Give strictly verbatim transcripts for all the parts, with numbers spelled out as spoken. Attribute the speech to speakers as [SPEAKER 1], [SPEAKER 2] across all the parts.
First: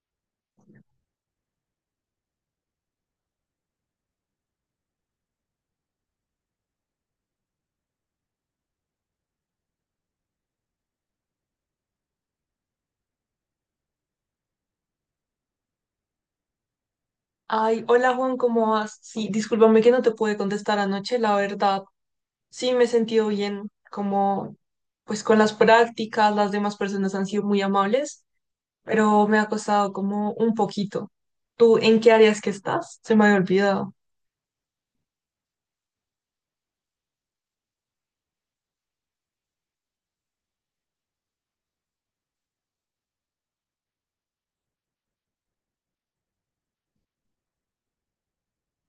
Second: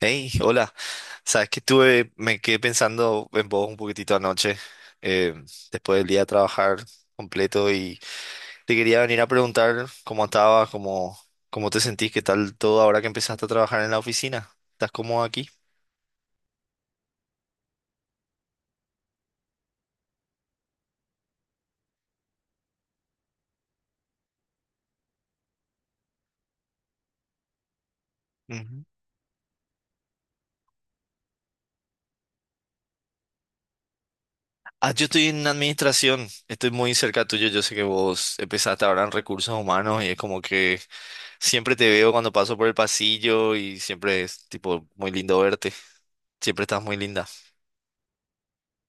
[SPEAKER 1] Hey, hola. Sabes que estuve, me quedé pensando en vos un poquitito anoche, eh, después del día de trabajar completo y te quería venir a preguntar cómo estabas, cómo, cómo te sentís, qué tal todo ahora que empezaste a trabajar en la oficina. ¿Estás cómodo aquí?
[SPEAKER 2] Ay, hola Juan, ¿cómo vas? Sí, discúlpame que no te pude contestar anoche, la verdad. Sí, me he sentido bien, como pues con las prácticas, las demás personas han sido muy amables,
[SPEAKER 1] Ujú.
[SPEAKER 2] pero me ha costado como un poquito. ¿Tú en qué áreas que estás? Se me había olvidado.
[SPEAKER 1] Ah, yo estoy en administración, estoy muy cerca tuyo, yo sé que vos empezaste ahora en recursos humanos y es como que siempre te veo cuando paso por el pasillo y siempre es tipo muy lindo verte, siempre estás muy linda.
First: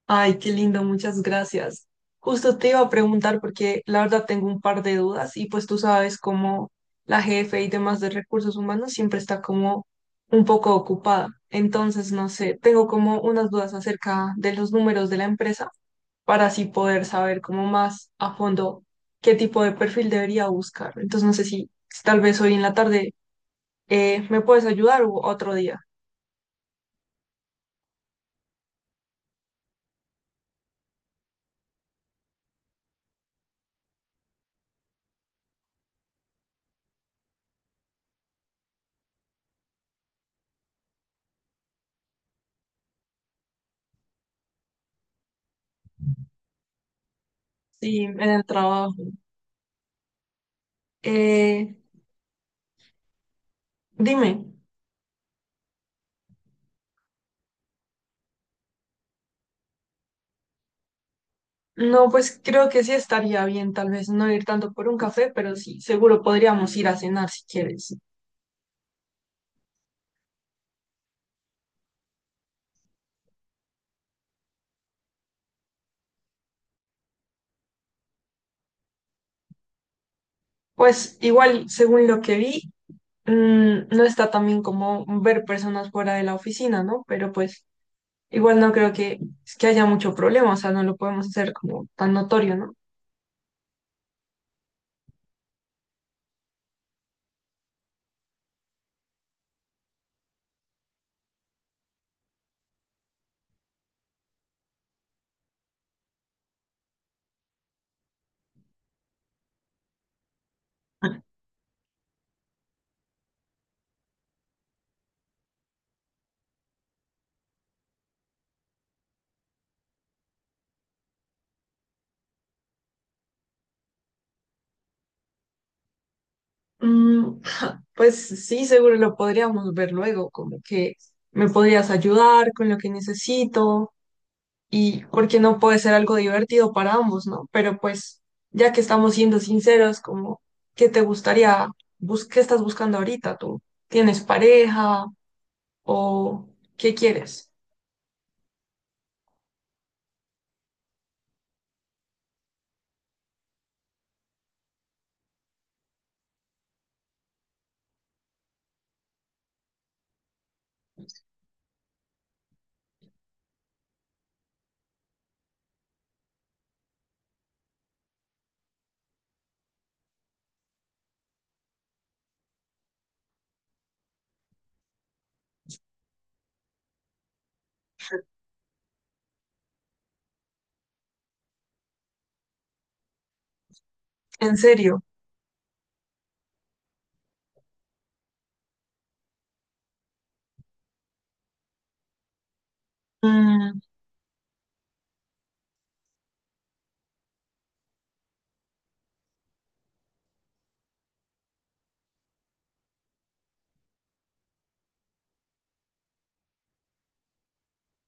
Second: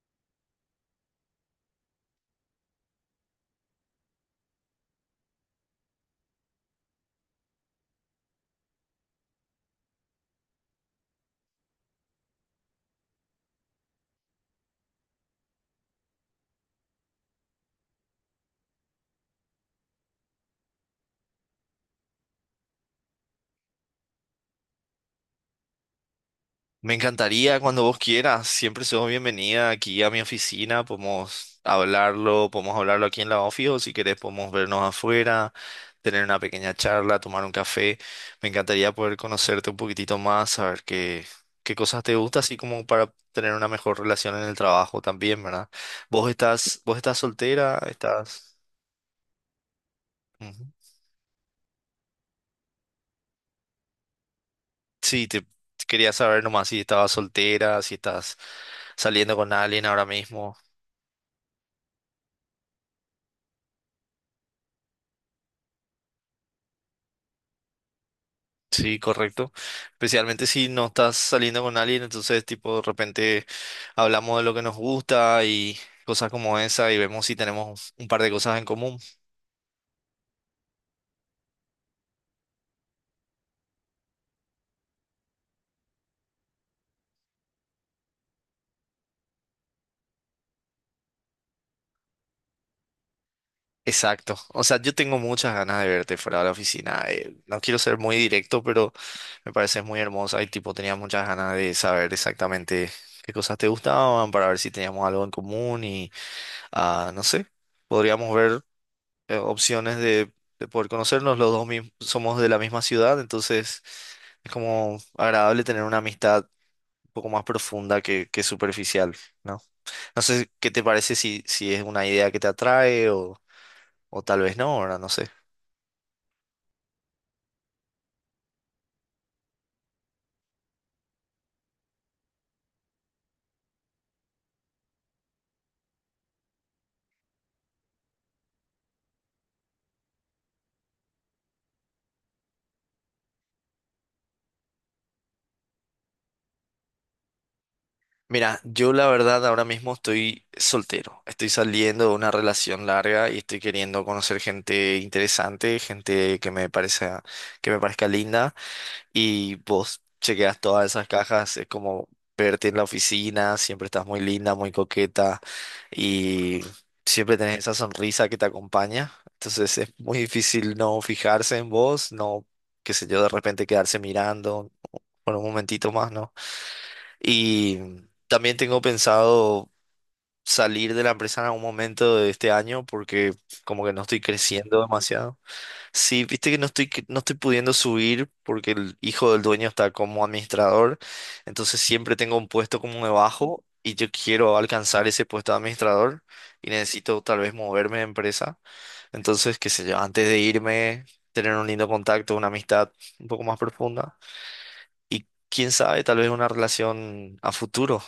[SPEAKER 2] Ay, qué lindo, muchas gracias. Justo te iba a preguntar porque la verdad tengo un par de dudas y pues tú sabes cómo la jefe y demás de recursos humanos siempre está como un poco ocupada. Entonces, no sé, tengo como unas dudas acerca de los números de la empresa para así poder saber como más a fondo qué tipo de perfil debería buscar. Entonces, no sé si, si tal vez hoy en la tarde eh, me puedes ayudar o otro día.
[SPEAKER 1] Me encantaría cuando vos quieras. Siempre sos bienvenida aquí a mi oficina. Podemos hablarlo, podemos hablarlo aquí en la oficina o si querés podemos vernos afuera, tener una pequeña charla, tomar un café. Me encantaría poder conocerte un poquitito más, saber qué, qué cosas te gustan, así como para tener una mejor relación en el trabajo también, ¿verdad? ¿Vos estás, vos estás soltera?
[SPEAKER 2] Sí, en el
[SPEAKER 1] ¿Estás...?
[SPEAKER 2] trabajo.
[SPEAKER 1] Ujú.
[SPEAKER 2] Eh, dime.
[SPEAKER 1] Sí, te quería saber nomás si estabas soltera, si estás saliendo con alguien ahora mismo.
[SPEAKER 2] No, pues creo que sí estaría bien, tal vez no ir tanto por un café, pero sí, seguro podríamos ir a cenar si quieres.
[SPEAKER 1] Sí, correcto. Especialmente si no estás saliendo con alguien, entonces tipo de repente hablamos de lo que nos gusta y cosas como esa y vemos si tenemos un par de cosas en común.
[SPEAKER 2] Pues igual, según lo que vi, mm, no está tan bien como ver personas fuera de la oficina, ¿no? Pero pues igual no creo que, que haya mucho problema, o sea, no lo podemos hacer como tan notorio, ¿no?
[SPEAKER 1] Exacto. O sea, yo tengo muchas ganas de verte fuera de la oficina. Eh, no quiero ser muy directo, pero me pareces muy hermosa y tipo tenía muchas ganas de saber exactamente qué cosas te gustaban para ver si teníamos algo en común y ah, no sé, podríamos ver. Eh, opciones de, de poder conocernos. Los dos mis- somos de la misma ciudad, entonces es como agradable tener una amistad un poco más profunda que, que superficial, ¿no? No sé qué te parece si, si es una idea que te atrae o, o tal vez no, ahora no sé.
[SPEAKER 2] Mm, pues sí, seguro lo podríamos ver luego, como que me podrías ayudar con lo que necesito y porque no puede ser algo divertido para ambos, ¿no? Pero pues, ya que estamos siendo sinceros, como, ¿qué te gustaría, bus- qué estás buscando ahorita tú? ¿Tienes pareja o qué quieres?
[SPEAKER 1] Mira, yo la verdad ahora mismo estoy soltero, estoy saliendo de una relación larga y estoy queriendo conocer gente interesante, gente que me parezca, que me parezca linda. Y vos chequeas todas esas cajas, es como verte en la oficina, siempre estás muy linda, muy coqueta y siempre tenés esa sonrisa que te acompaña. Entonces es muy difícil no fijarse en vos, no, qué sé yo, de repente quedarse mirando por un momentito más, ¿no? Y también tengo pensado salir de la empresa en algún momento de este año porque como que no estoy
[SPEAKER 2] En
[SPEAKER 1] creciendo
[SPEAKER 2] serio.
[SPEAKER 1] demasiado. Sí, viste que no estoy, que no estoy pudiendo subir porque el hijo del dueño está como administrador, entonces siempre tengo un puesto como debajo
[SPEAKER 2] Mm,
[SPEAKER 1] y yo quiero alcanzar ese puesto de administrador y necesito tal vez moverme de empresa. Entonces, qué sé yo, antes de irme, tener un lindo contacto, una amistad un poco más profunda y quién sabe, tal vez una relación a futuro.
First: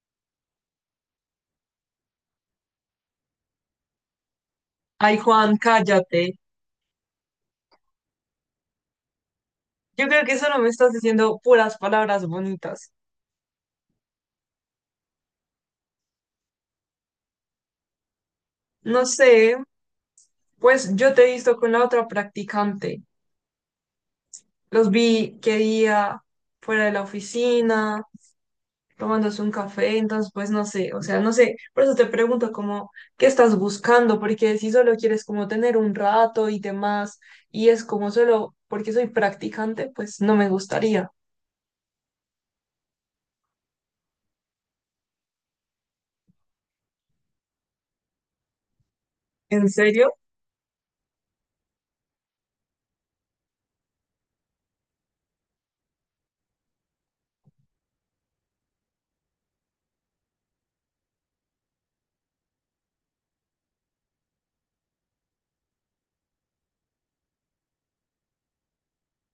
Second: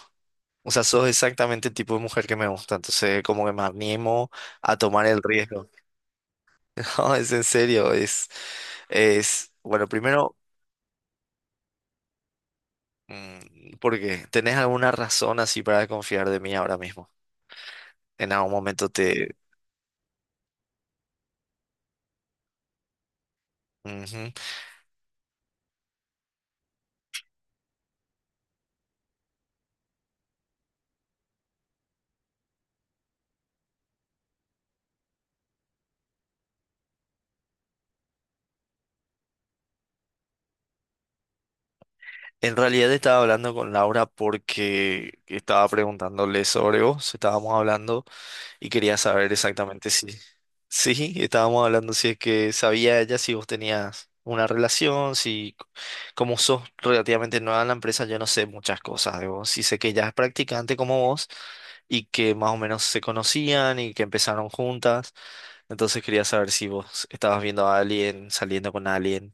[SPEAKER 1] O sea, sos exactamente el tipo de mujer que me gusta, entonces como que me animo a tomar
[SPEAKER 2] ay,
[SPEAKER 1] el
[SPEAKER 2] Juan,
[SPEAKER 1] riesgo.
[SPEAKER 2] cállate.
[SPEAKER 1] No, es en serio, es, es, bueno,
[SPEAKER 2] Yo creo
[SPEAKER 1] primero,
[SPEAKER 2] que solo me estás diciendo puras palabras bonitas.
[SPEAKER 1] mm, ¿por qué? ¿Tenés alguna razón así para desconfiar de mí ahora mismo? En algún momento
[SPEAKER 2] No sé,
[SPEAKER 1] te...
[SPEAKER 2] pues yo te he visto con la otra practicante.
[SPEAKER 1] Ujú.
[SPEAKER 2] Los vi que día fuera de la oficina tomándose un café, entonces pues no sé, o sea, no sé, por eso te pregunto como, ¿qué estás buscando? Porque si solo quieres como tener un rato y demás, y es como solo porque soy practicante, pues no me gustaría.
[SPEAKER 1] En realidad estaba hablando con Laura porque estaba preguntándole sobre vos, estábamos hablando. Y quería saber
[SPEAKER 2] ¿En
[SPEAKER 1] exactamente si,
[SPEAKER 2] serio?
[SPEAKER 1] sí, estábamos hablando si es que sabía ella si vos tenías una relación, si c- como sos relativamente nueva en la empresa, yo no sé muchas cosas de vos. Sí sé que ella es practicante como vos y que más o menos se conocían y que empezaron juntas. Entonces quería saber si vos estabas viendo a alguien, saliendo con alguien,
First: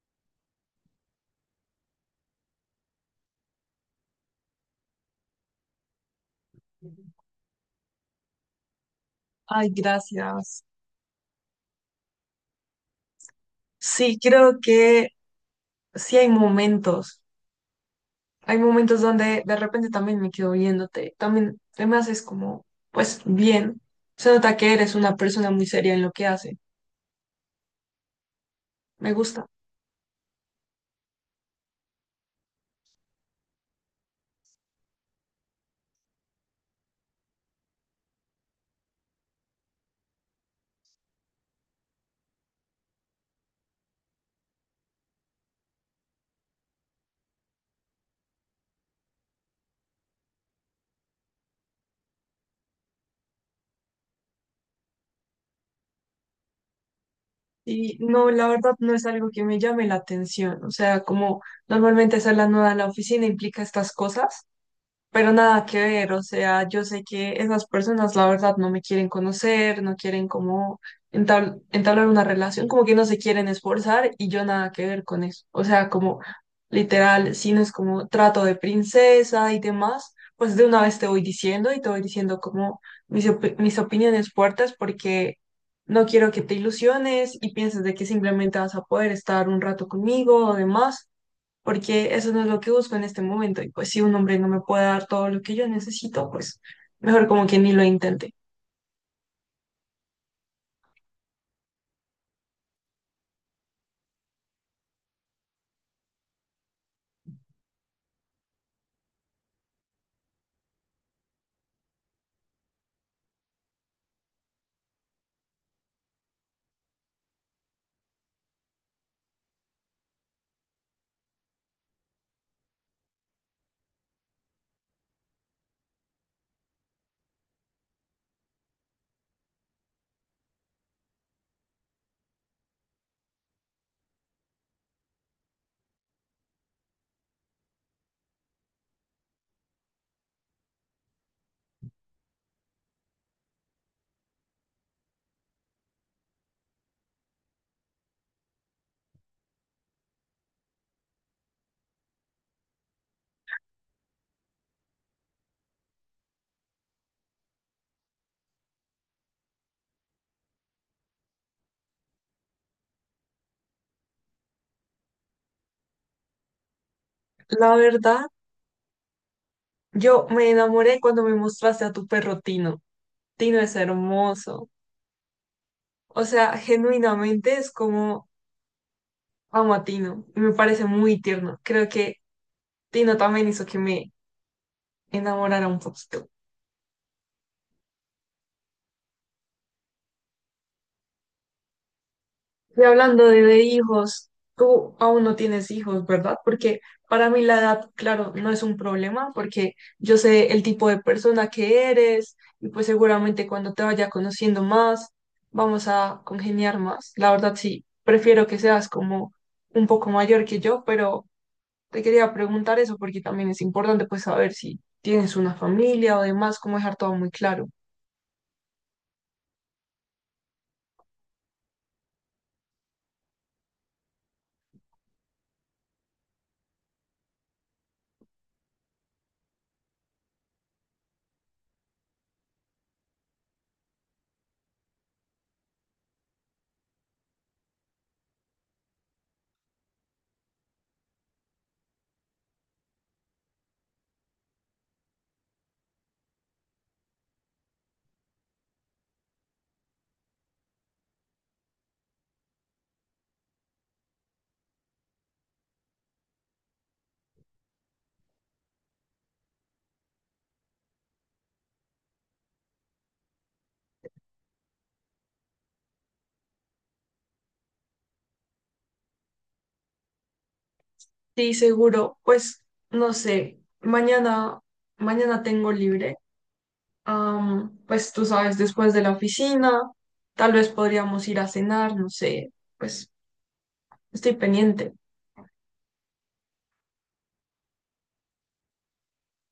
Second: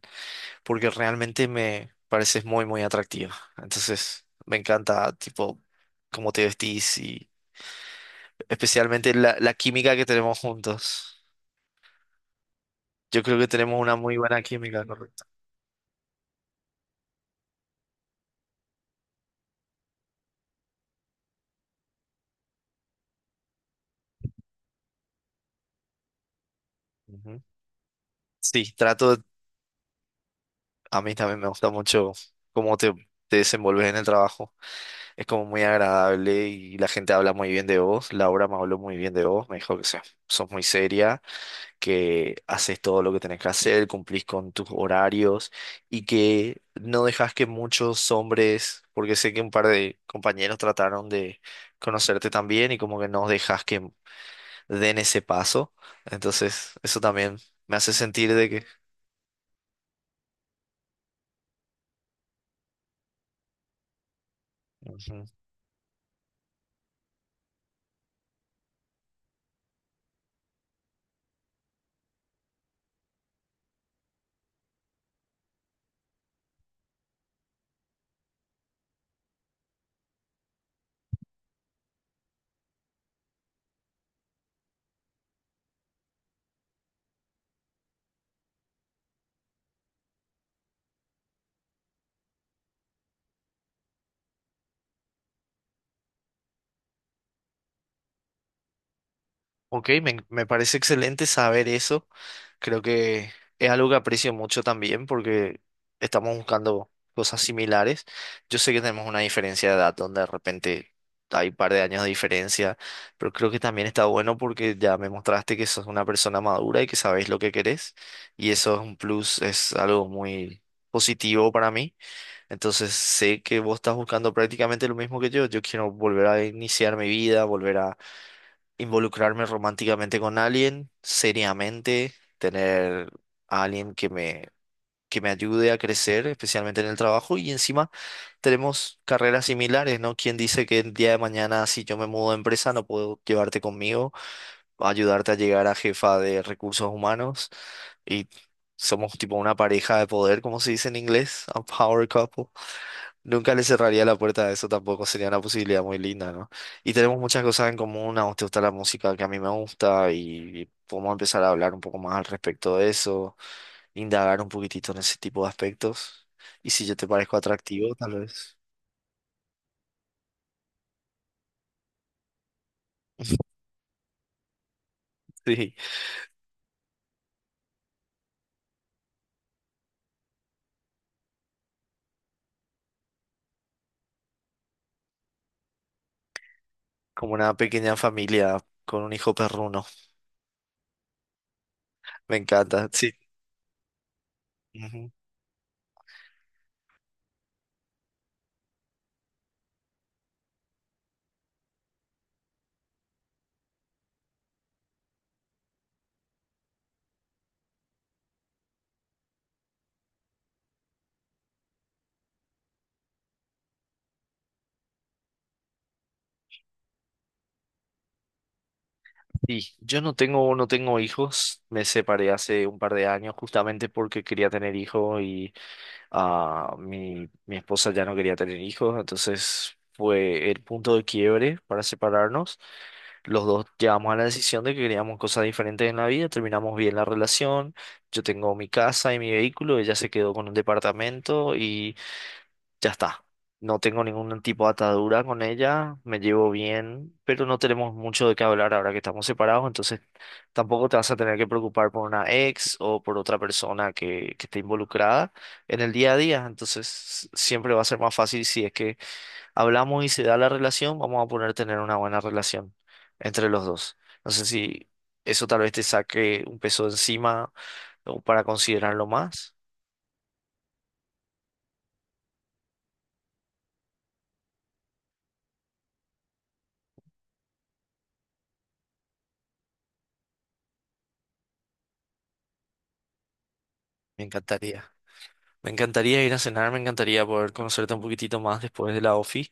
[SPEAKER 1] porque realmente me pareces muy, muy atractiva. Entonces me encanta, tipo, cómo te vestís. Especialmente la, la
[SPEAKER 2] Ay,
[SPEAKER 1] química que tenemos
[SPEAKER 2] gracias.
[SPEAKER 1] juntos. Yo creo que tenemos una muy
[SPEAKER 2] Sí,
[SPEAKER 1] buena
[SPEAKER 2] creo
[SPEAKER 1] química,
[SPEAKER 2] que
[SPEAKER 1] correcto.
[SPEAKER 2] sí hay momentos, hay momentos donde de repente también me quedo viéndote, también te me haces como, pues bien, se nota que eres una persona muy seria en lo que hace,
[SPEAKER 1] Ujú. Sí,
[SPEAKER 2] me
[SPEAKER 1] trato,
[SPEAKER 2] gusta.
[SPEAKER 1] a mí también me gusta mucho cómo te, te desenvolves en el trabajo. Es como muy agradable y la gente habla muy bien de vos. Laura me habló muy bien de vos, me dijo que seas- sos muy seria, que haces todo lo que tenés que hacer, cumplís con tus horarios y que no dejas que muchos hombres, porque sé que un par de compañeros trataron de conocerte también y como que no dejas que den ese paso. Entonces, eso también me hace
[SPEAKER 2] Y no,
[SPEAKER 1] sentir
[SPEAKER 2] la
[SPEAKER 1] de que...
[SPEAKER 2] verdad no es algo que me llame la atención. O sea, como normalmente hacer la nuda en la oficina implica estas cosas.
[SPEAKER 1] Ujú.
[SPEAKER 2] Pero nada que ver, o sea, yo sé que esas personas la verdad no me quieren conocer, no quieren como entabl- entablar una relación, como que no se quieren esforzar y yo nada que ver con eso. O sea, como literal, si no es como trato de princesa y demás, pues de una vez te voy diciendo y te voy diciendo como mis, opi- mis opiniones fuertes porque no quiero que te ilusiones y pienses de que simplemente vas a poder estar un rato conmigo o demás porque eso no es lo que busco en este momento. Y pues si un hombre no me puede dar todo lo que yo necesito, pues mejor como que ni lo intente.
[SPEAKER 1] Ok, me, me parece excelente saber eso. Creo que es algo que aprecio mucho también porque estamos buscando cosas similares. Yo sé que tenemos una diferencia de edad donde de repente hay un par de años de diferencia, pero creo que también está bueno porque ya me mostraste que sos una persona madura y que sabes lo que querés y eso es un plus, es algo muy positivo para mí. Entonces sé que vos estás buscando prácticamente lo mismo que yo. Yo quiero volver a iniciar mi vida, volver a involucrarme románticamente con alguien, seriamente, tener a alguien que me, que me ayude a crecer, especialmente en el trabajo. Y encima tenemos carreras similares, ¿no? ¿Quién dice que el día de mañana, si yo me mudo de empresa, no puedo llevarte conmigo, ayudarte a llegar a jefa de recursos humanos? Y somos tipo una pareja de poder, como se dice en inglés, a power couple. Nunca le cerraría la puerta a eso tampoco, sería una posibilidad muy linda, ¿no? Y tenemos muchas cosas en común, a vos te gusta la música que a mí me gusta y podemos empezar a hablar un poco más al respecto de eso, indagar un poquitito en ese tipo de aspectos. Y si yo te parezco
[SPEAKER 2] La
[SPEAKER 1] atractivo, tal
[SPEAKER 2] verdad,
[SPEAKER 1] vez.
[SPEAKER 2] yo me enamoré cuando me mostraste a tu perro Tino. Tino es hermoso.
[SPEAKER 1] Sí,
[SPEAKER 2] O sea, genuinamente es como amo a Tino. Y me parece muy tierno. Creo que Tino también hizo que me enamorara un poquito.
[SPEAKER 1] como una pequeña familia con un hijo perruno. Me
[SPEAKER 2] Y
[SPEAKER 1] encanta, sí.
[SPEAKER 2] hablando de, de hijos, tú
[SPEAKER 1] Ujú.
[SPEAKER 2] aún no tienes hijos, ¿verdad? Porque para mí la edad, claro, no es un problema porque yo sé el tipo de persona que eres y pues seguramente cuando te vaya conociendo más, vamos a congeniar más. La verdad sí, prefiero que seas como un poco mayor que yo, pero te quería preguntar eso porque también es importante pues saber si tienes una familia o demás, cómo dejar todo muy claro.
[SPEAKER 1] Sí, yo no tengo, no tengo hijos, me separé hace un par de años justamente porque quería tener hijos y ah, mi, mi esposa ya no quería tener hijos, entonces fue el punto de quiebre para separarnos. Los dos llegamos a la decisión de que queríamos cosas diferentes en la vida, terminamos bien la relación, yo tengo mi casa y mi vehículo, ella se quedó con un departamento ya está. No tengo ningún tipo de atadura con ella, me llevo bien, pero no tenemos mucho de qué hablar ahora que estamos separados, entonces tampoco te vas a tener que preocupar por una ex o por otra persona que, que esté involucrada en el día a día, entonces siempre va a ser más fácil si es que hablamos y se da la relación, vamos a poder tener una buena relación entre los dos. No sé si eso tal vez te saque un peso de encima o para considerarlo más.
[SPEAKER 2] Sí, seguro, pues no sé, mañana, mañana tengo libre. Am, pues tú sabes, después de la oficina, tal vez podríamos ir a cenar, no sé, pues
[SPEAKER 1] Me
[SPEAKER 2] estoy
[SPEAKER 1] encantaría.
[SPEAKER 2] pendiente,
[SPEAKER 1] Me encantaría ir a cenar, me encantaría poder conocerte un poquitito más después de la OFI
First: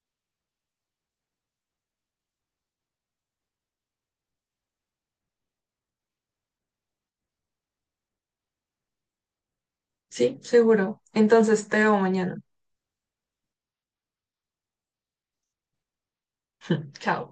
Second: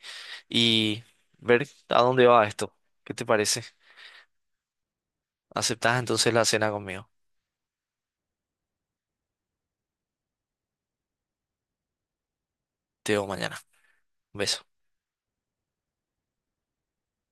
[SPEAKER 1] y ver a dónde va esto. ¿Qué te parece? ¿Aceptás entonces la cena conmigo?
[SPEAKER 2] ¿sí? Seguro. Entonces te veo mañana.
[SPEAKER 1] Te veo mañana. Un beso.
[SPEAKER 2] Chao.